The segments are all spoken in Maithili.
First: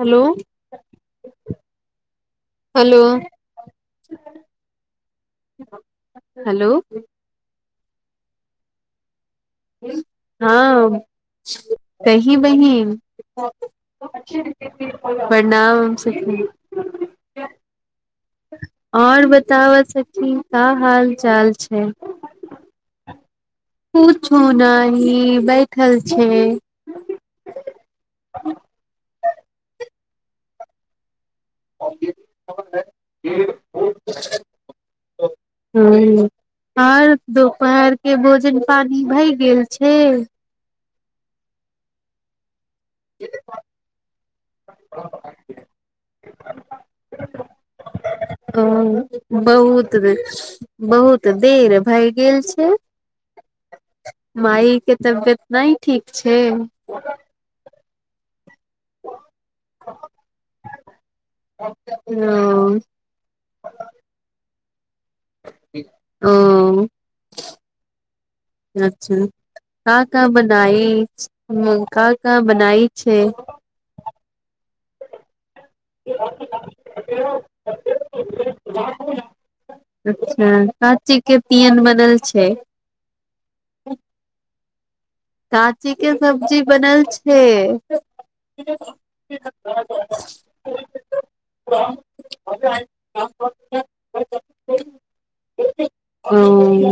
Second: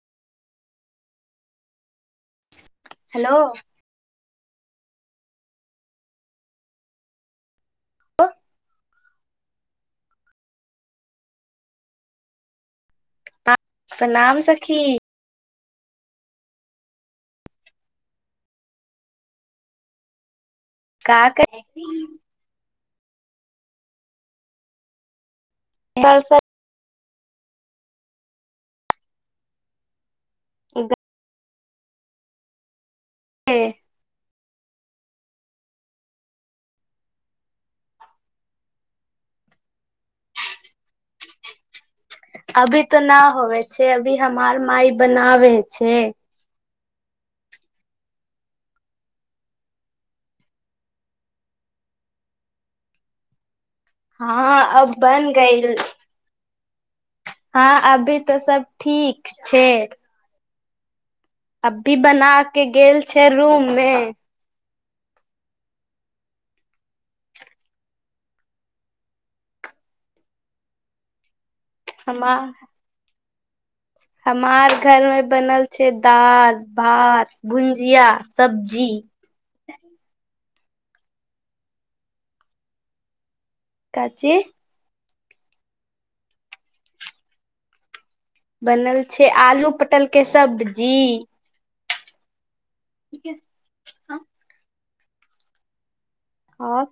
हेलो हेलो हेलो हँ कही बहिन प्रणाम सखी प्रणाम सखी और बताब सखी का हाल का चाल कर छै पूछू नही बैठल छि ह [unintelligible] इद बर है [unintelligible] हँ [inaudible] और दोपहर के भोजन पानी भए गेल छै अभी तऽ ना होवे छै अभी हमार माइ बनावे छै [inaudible] ओ बहुत बहुत देर भैए गेल छै हँ माइ अब के बन तबियत नय गइल ठीक छै हँ अभी तऽ सब ठीक छै अब भी बना के ओ गेल छै रूम मे ओ अच्छा का का बनाई मकौ का हमार बनाई छै हमार घर मे बनल छे दाल भात भुंजिया सब्जी अच्छा काचीके तियन बनल छै काची काँची के सब्जी बनल छै बनल छै आलू पटल के सब्जी ठीके हँ एकत [inaudible] हँ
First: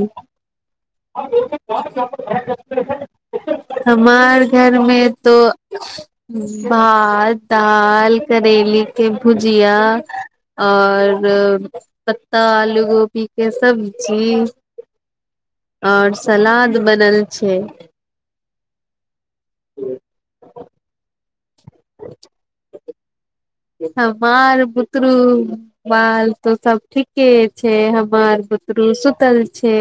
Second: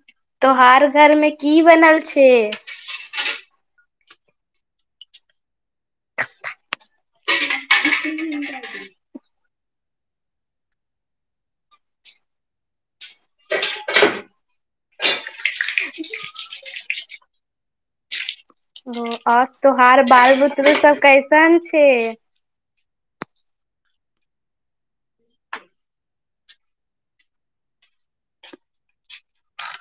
तोहार घरमे की बनल छै हमार घर मे तो भात दाल करेले के भुजिया और पत्ता आलू गोभी के सब्जी और सलाद बनल छै ओ और तोहार बाल बुतरू सब कैसन छै हमार बुतूरू बाल तो सब ठीके छै हमार बतरु सुतल छै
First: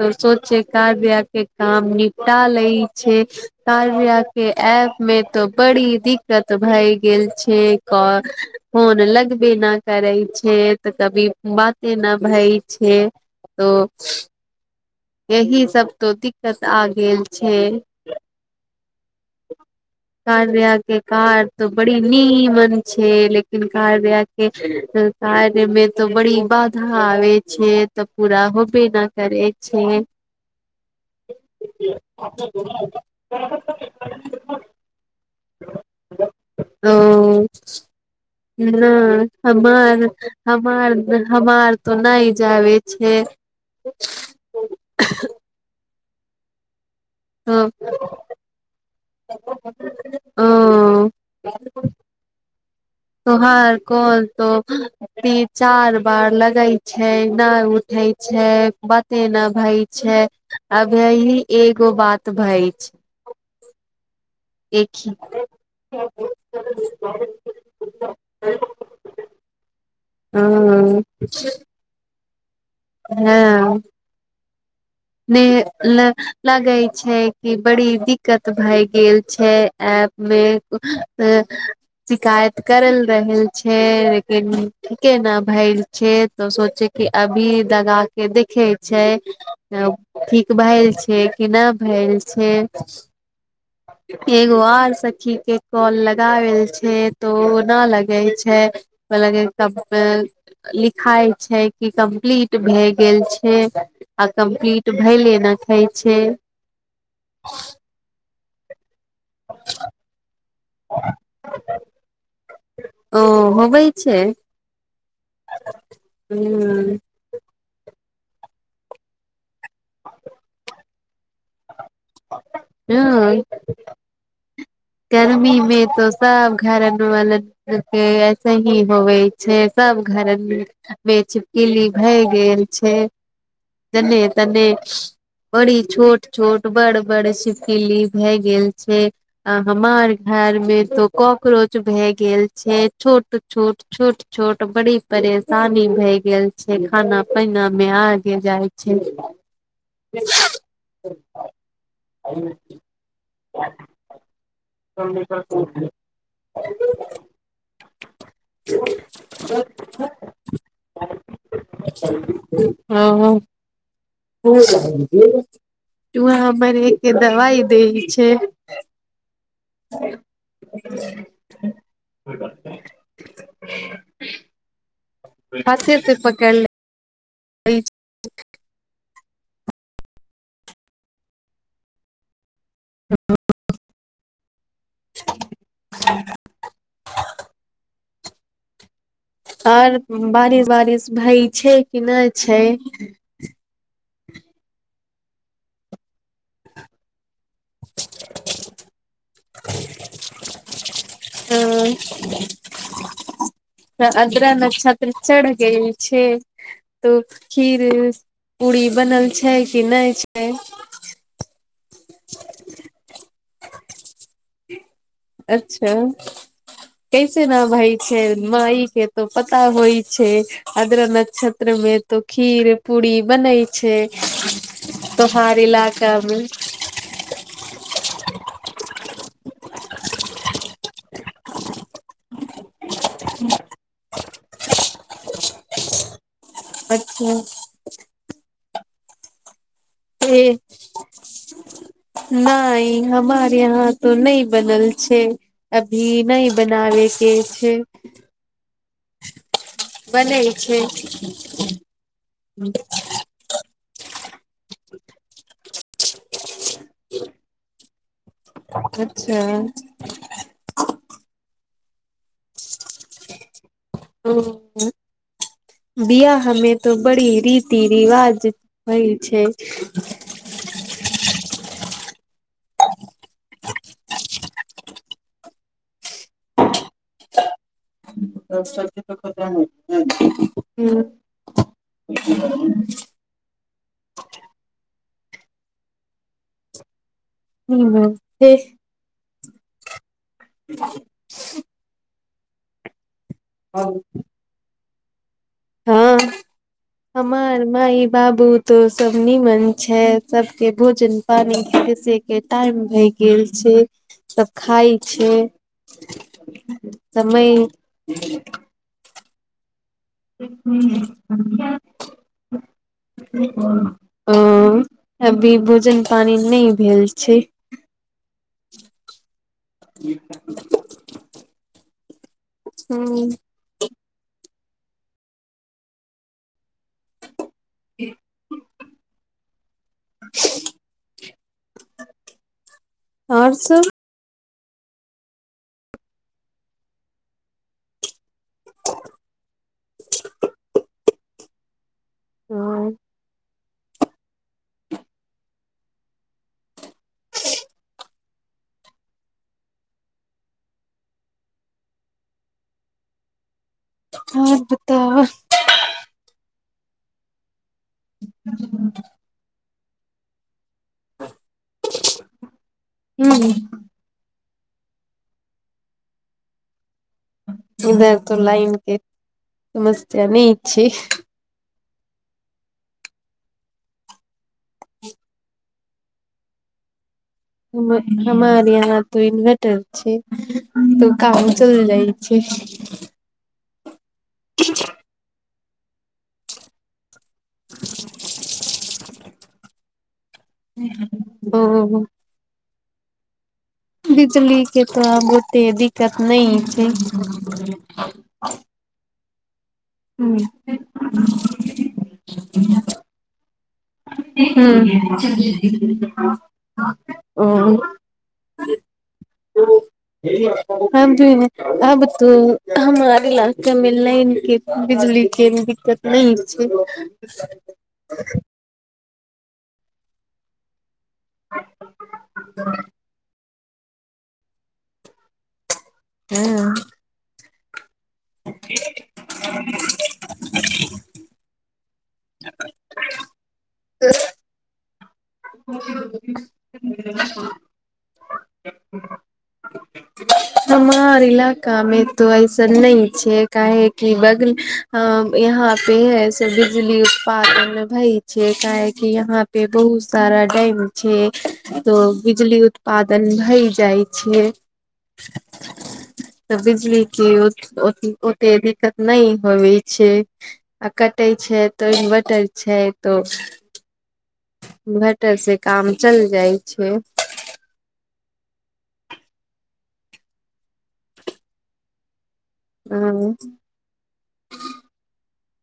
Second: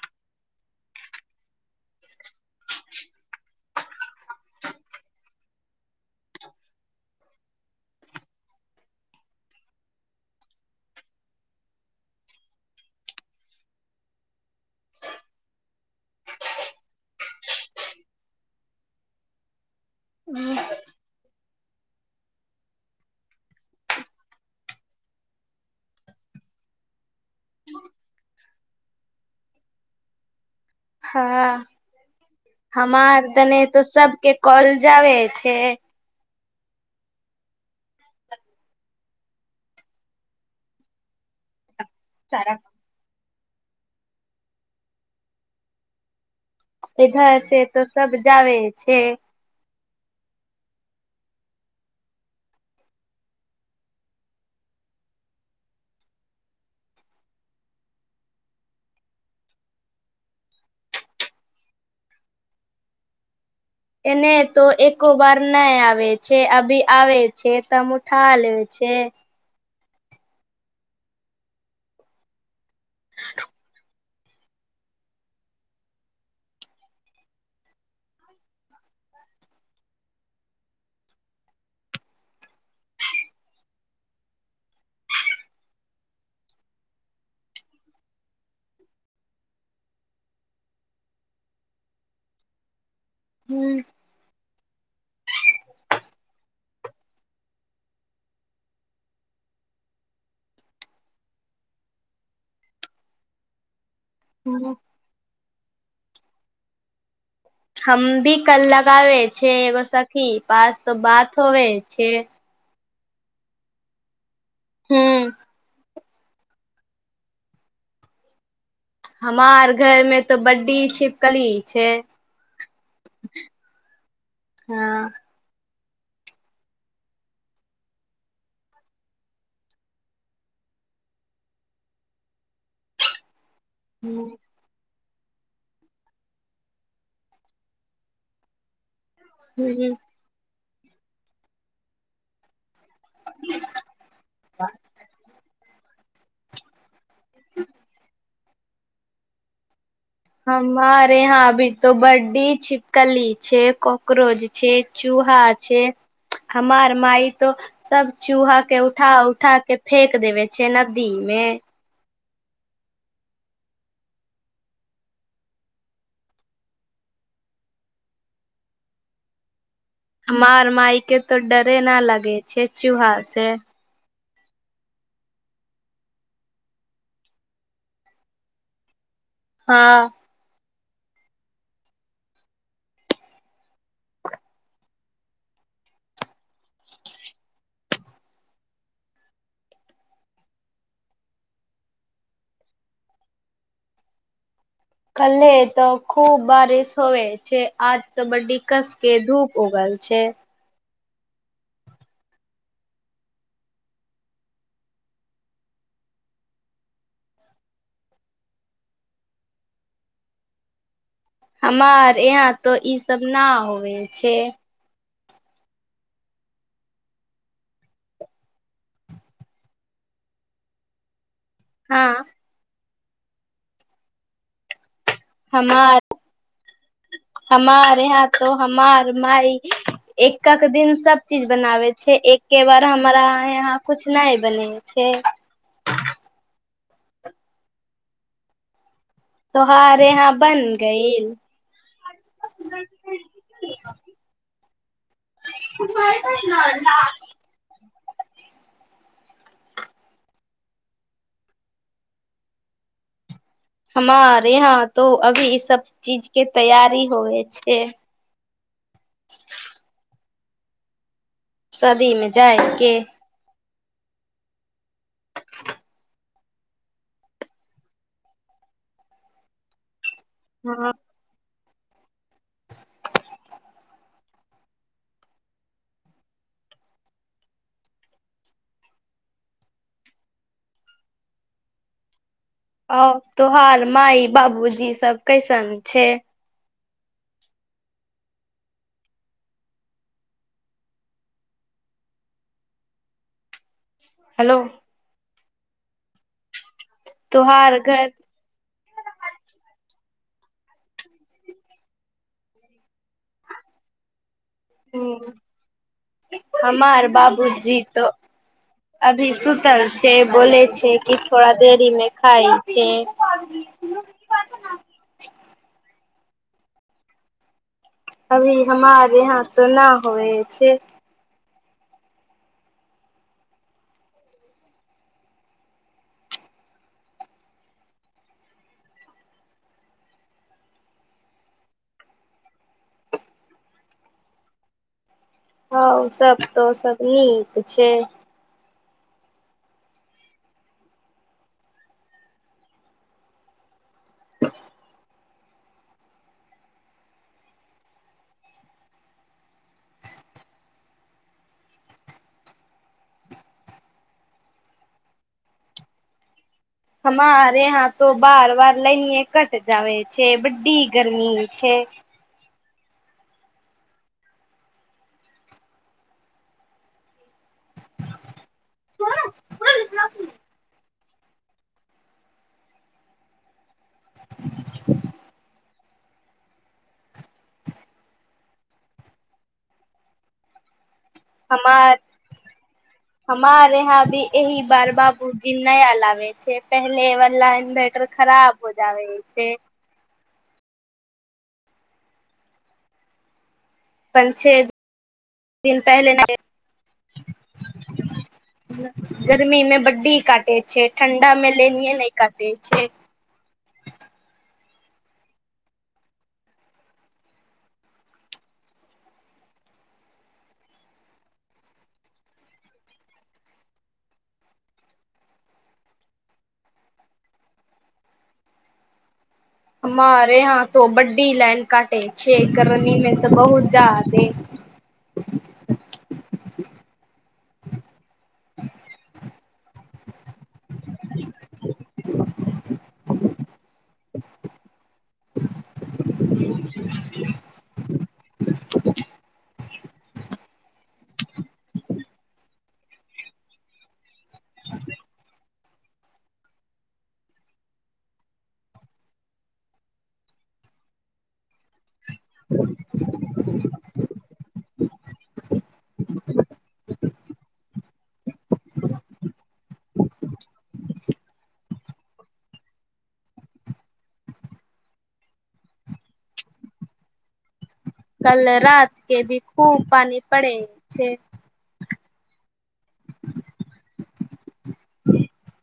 तो सोच छै का बि्याह के काम निपटा ले छै कार्या के ऐप मे तऽ बड़ी दिक्कत भए गेल छै क फोन लगबे न करै छै तऽ कभी बाते न भई छै [inaudible] एहि सब तऽ दिक्कत आ गेल छै [inaudible] कार्या के कार तो बड़ी नीमन छै लेकिन कार्या के कार्य मे तो बड़ी बाधा आबे छै तऽ पूरा होबे न करै छै हँ हमारदने त सबके कॉल जाबे छै ओ नय हमार हमार हमार त नय जबे छै पेधा ओ से त सब जावे छै हां तोहार कल तो ती चार बार लगै छै नय उठे छै बतेना भई छै अभ यही एगो बात भई छै [inaudible] एने त एक एको ही बार नय आबै छै अभी आ छै तम उठा लेब छै हँ हँ [inaudible] ने ल लगे छै कि बड़ी दिक्कत भए गेल छै आब मे अ शिकायत करल रहल छै लेकिन ठीके ने भाय छै तऽ सोचे कि अभी लगा के देखै छै ठीक भैल छै कि नहि भैल छै ह्म एगो आर सखी के कल लगावल छै तो ओ न लगे छै कलाकी लिखाइ छै कि कम्प्लीट [unintelligible] भए गेल छै आ कम्प्लीट भैलेना खइ छै हम भी कल लगा लै छै बस अथि बात तो होबै छै ओ होबै छै हू हू हमार घर में तो बड्डी छिपकली छै हँ हँ गर्मी मे तो सब घरदु वाल के ऐसे ही होवे छै सब सब घर मेच पिली भए गेल छै जने तने बड़ी छोट छोट बड़ बड़ सिपकिली भए गेल छै हमार घर मे तो कॉकरोच भए गेल छै छोट छोट छोट छोट बड़ी परेशानी भए गेल छै खाना पहिना मे आगे जाइ छै हमार यहाँ हाभी तो बड्डी छिपकली छै कॉक्रोच छै चूहा छै हमार माई तो सब चूहा के उठा उठा के फेेक देवै छै नदी मे मे हँ [unintelligible] चुहा मरै के दवाइ दै छै हमार मााय के तऽ डरे न लगै छै चूहा से हाथे से पकैड़ लै हँ ह [unintelligible] [unintelligible] आर बारिश बारिश भै छै कि नहि छै कल्ले त खूब बारिश होइ छै आज तऽ बड्डी कसके धूप उगल छै हं त अद्रा नक्षत्र चढ़ गेय छै तो खीर पूरी बनल छै कि नहि छै हमार यहाँ तोऽ ई सब न होेबे छै अच्छा कैसे न भैय छै माइ के त पता होइ छै अद्रा नक्षत्र मे हँ तो खीर पूरी बनै छै तोहार हमार इलाका मे हमार यहाँ तो हमार माइ एकक दिन सब चीज बनाबै छै एक्के बार हमरा यहाँ कुछ नहि बनै छै अच्छा तोहार ह यहाँ बन गइल [unintelligible] नहि हमार यहाँ तो नै बनल छै अभी नहि बनाबे से छै बनै छै मार यहाँ तो अभी ई सब चीज के तैयरी होबे छै अच्छा शादीमे जायके ओ बियाहमे त बड़ी रीति रिवाज होइ छै हँ [unintelligible] आ तोहार माय बाबूजी सब कैसन छै ह [unintelligible] [unintelligible] हं हेलो हँ हमर तोहार माइ घर बाबू तो सब नीमन छै सबके भोजन पानी कसे के टाइम भय गेल छै सब खाइ छै हूँ हमार तय भी सुत से बोले छै कि थोड़ा देरी मे खाइ छै अ अभी भोजन पानी नहि भेल छै अभी हमारे यहाँ तऽ न होए छै ह्म [unintelligible] आओर सब हँ सभ तऽ सभ नीक छै [unintelligible] हं आर बताउ हमर यहाँ त बार बार लैनियें कट जाबै छै की गर्मी छै हूं इधर त लाइन के समस्या नहि छै हमार यहाँ त इन्वर्टर छै काम चलि हमार जाइ छै हां भी एहि बार बाबू नया लाबे छै पहिल वला इन्वर्टर खराब हो जाेवे छै ब पाँच छे बिजलीके तऽ बहुते दिन पहले दिक्कत नहि छै गर्मी में बड्डी हूँ काटे छै ठण्डा मे लेनिे नहि काटे छै ह ओ ह आबत हमर इलाका के लाइन बिजली पुलस दिक्कत नहि छै हमारे यहा त बड्डी लाइन काटे छै एक गर्मी में तऽ बहु जा देे हँ [unintelligible] [unintelligible] [unintelligible] हमार इलका मे त ऐसन नई छै काह बग ह यहाँ पे है से बिजली उत्पादन भई छै काह कि यहा पे बहुत सारा डैम छै तऽ बिजली उत्पादन भइ जाइ छै तऽ बिजली की ओ ओतेक दिक्कत नय होवे छै आ कटे छै तऽ इन्वर्टर छै छै तो इन्वर्टर से काम चल जाइ छै कल रात के भी खूब पानी पड़े छै हा ह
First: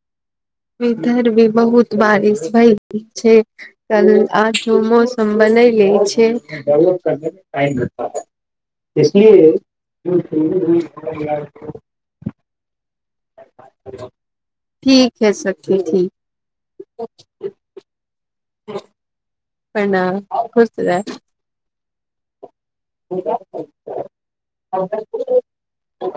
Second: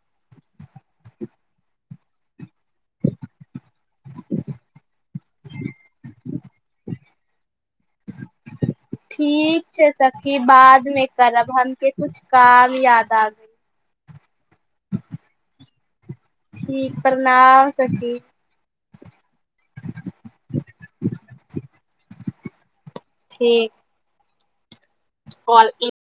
इधर भी बहुत बारिश भय छै कल आजो मौस हम बनेने छय [inaudible] ठीक छय सखी बादमे करब हमके कुछ काम याद [unintelligible] ठीक है सखी ठीक ठीक प्रणाम सखी प्रणाम खुश रह ठीक [unintelligible]